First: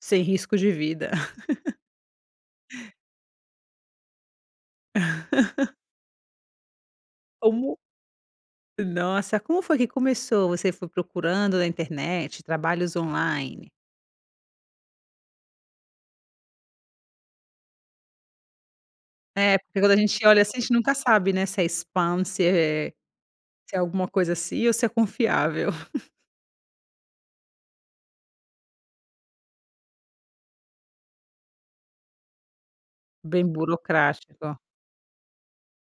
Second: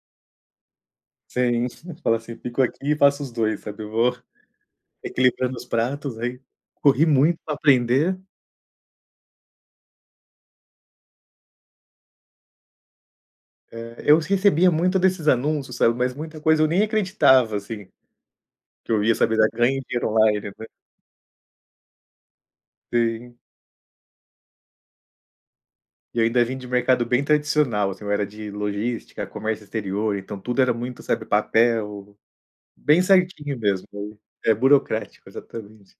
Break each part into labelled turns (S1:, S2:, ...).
S1: Sem risco de vida.
S2: Sim, fala assim: "Fico aqui e faço os 2," sabe, eu vou equilibrando os pratos, aí corri muito para
S1: Como
S2: aprender.
S1: Nossa, como foi que começou, você foi procurando na internet, trabalhos online?
S2: É, eu recebia muito desses anúncios, sabe, mas muita coisa eu nem acreditava, assim, que eu ia saber dar,
S1: É, porque
S2: "ganhe
S1: quando a
S2: dinheiro
S1: gente
S2: online",
S1: olha assim, a
S2: né.
S1: gente nunca sabe, né, se é spam se é é
S2: Sim.
S1: se é alguma coisa assim, ou se é confiável.
S2: E ainda vim de mercado bem tradicional assim, eu era de logística, comércio exterior, então tudo era muito, sabe, papel, bem
S1: Bem
S2: certinho mesmo. É,
S1: burocrático.
S2: burocrático, exatamente.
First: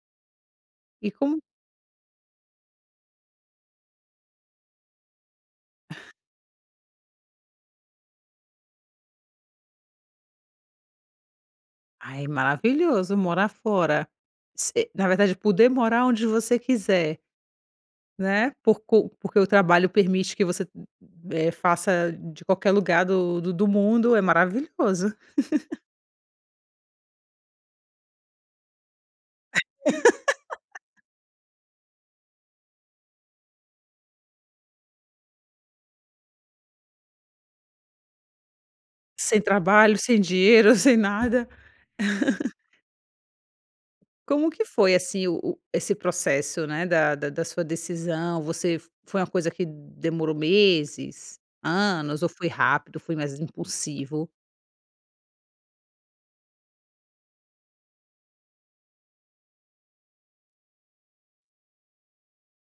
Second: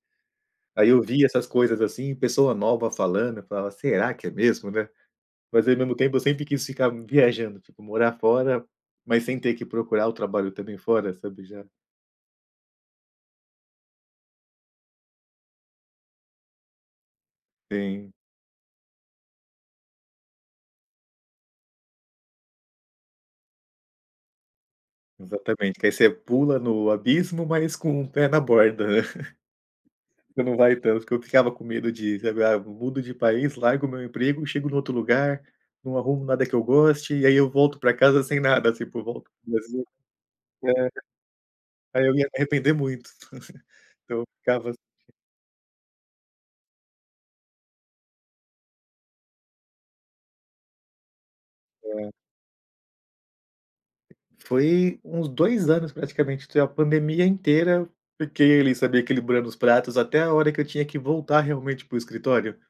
S2: Aí eu
S1: E
S2: via
S1: como
S2: essas coisas assim, pessoa nova falando, eu falava: "Será que é mesmo, né". Mas ao mesmo tempo, eu sempre quis ficar viajando, tipo, morar fora, mas sem ter que procurar o trabalho também fora, sabe, já.
S1: Ai, maravilhoso, morar fora, se na verdade poder morar onde você quiser
S2: Sim.
S1: né, porcu porque o trabalho permite que você, eh, faça de qualquer lugar do do do mundo, é maravilhoso.
S2: Exatamente, aí você pula no abismo, mas com um pé na borda. Você não vai tanto, que eu ficava com medo de, sabe, "Ah, mudo de país, largo o meu emprego, chego no outro lugar, não arrumo nada que eu goste, e aí eu volto para casa sem nada, tipo, volto
S1: Sem
S2: para o Brasil".
S1: trabalho, sem dinheiro,
S2: É.
S1: sem nada.
S2: Aí eu ia me arrepender muito, então eu
S1: Como que
S2: ficava
S1: foi, assim, o o esse processo, né, da da da sua decisão? Você f foi uma coisa que demorou meses,
S2: É.
S1: anos ou foi rápido, foi mais impulsivo?
S2: Foi uns 2 anos praticamente, tinha a pandemia inteira, fiquei ali, sabe, equilibrando os pratos, até a hora que eu tinha que voltar, realmente, para o escritório.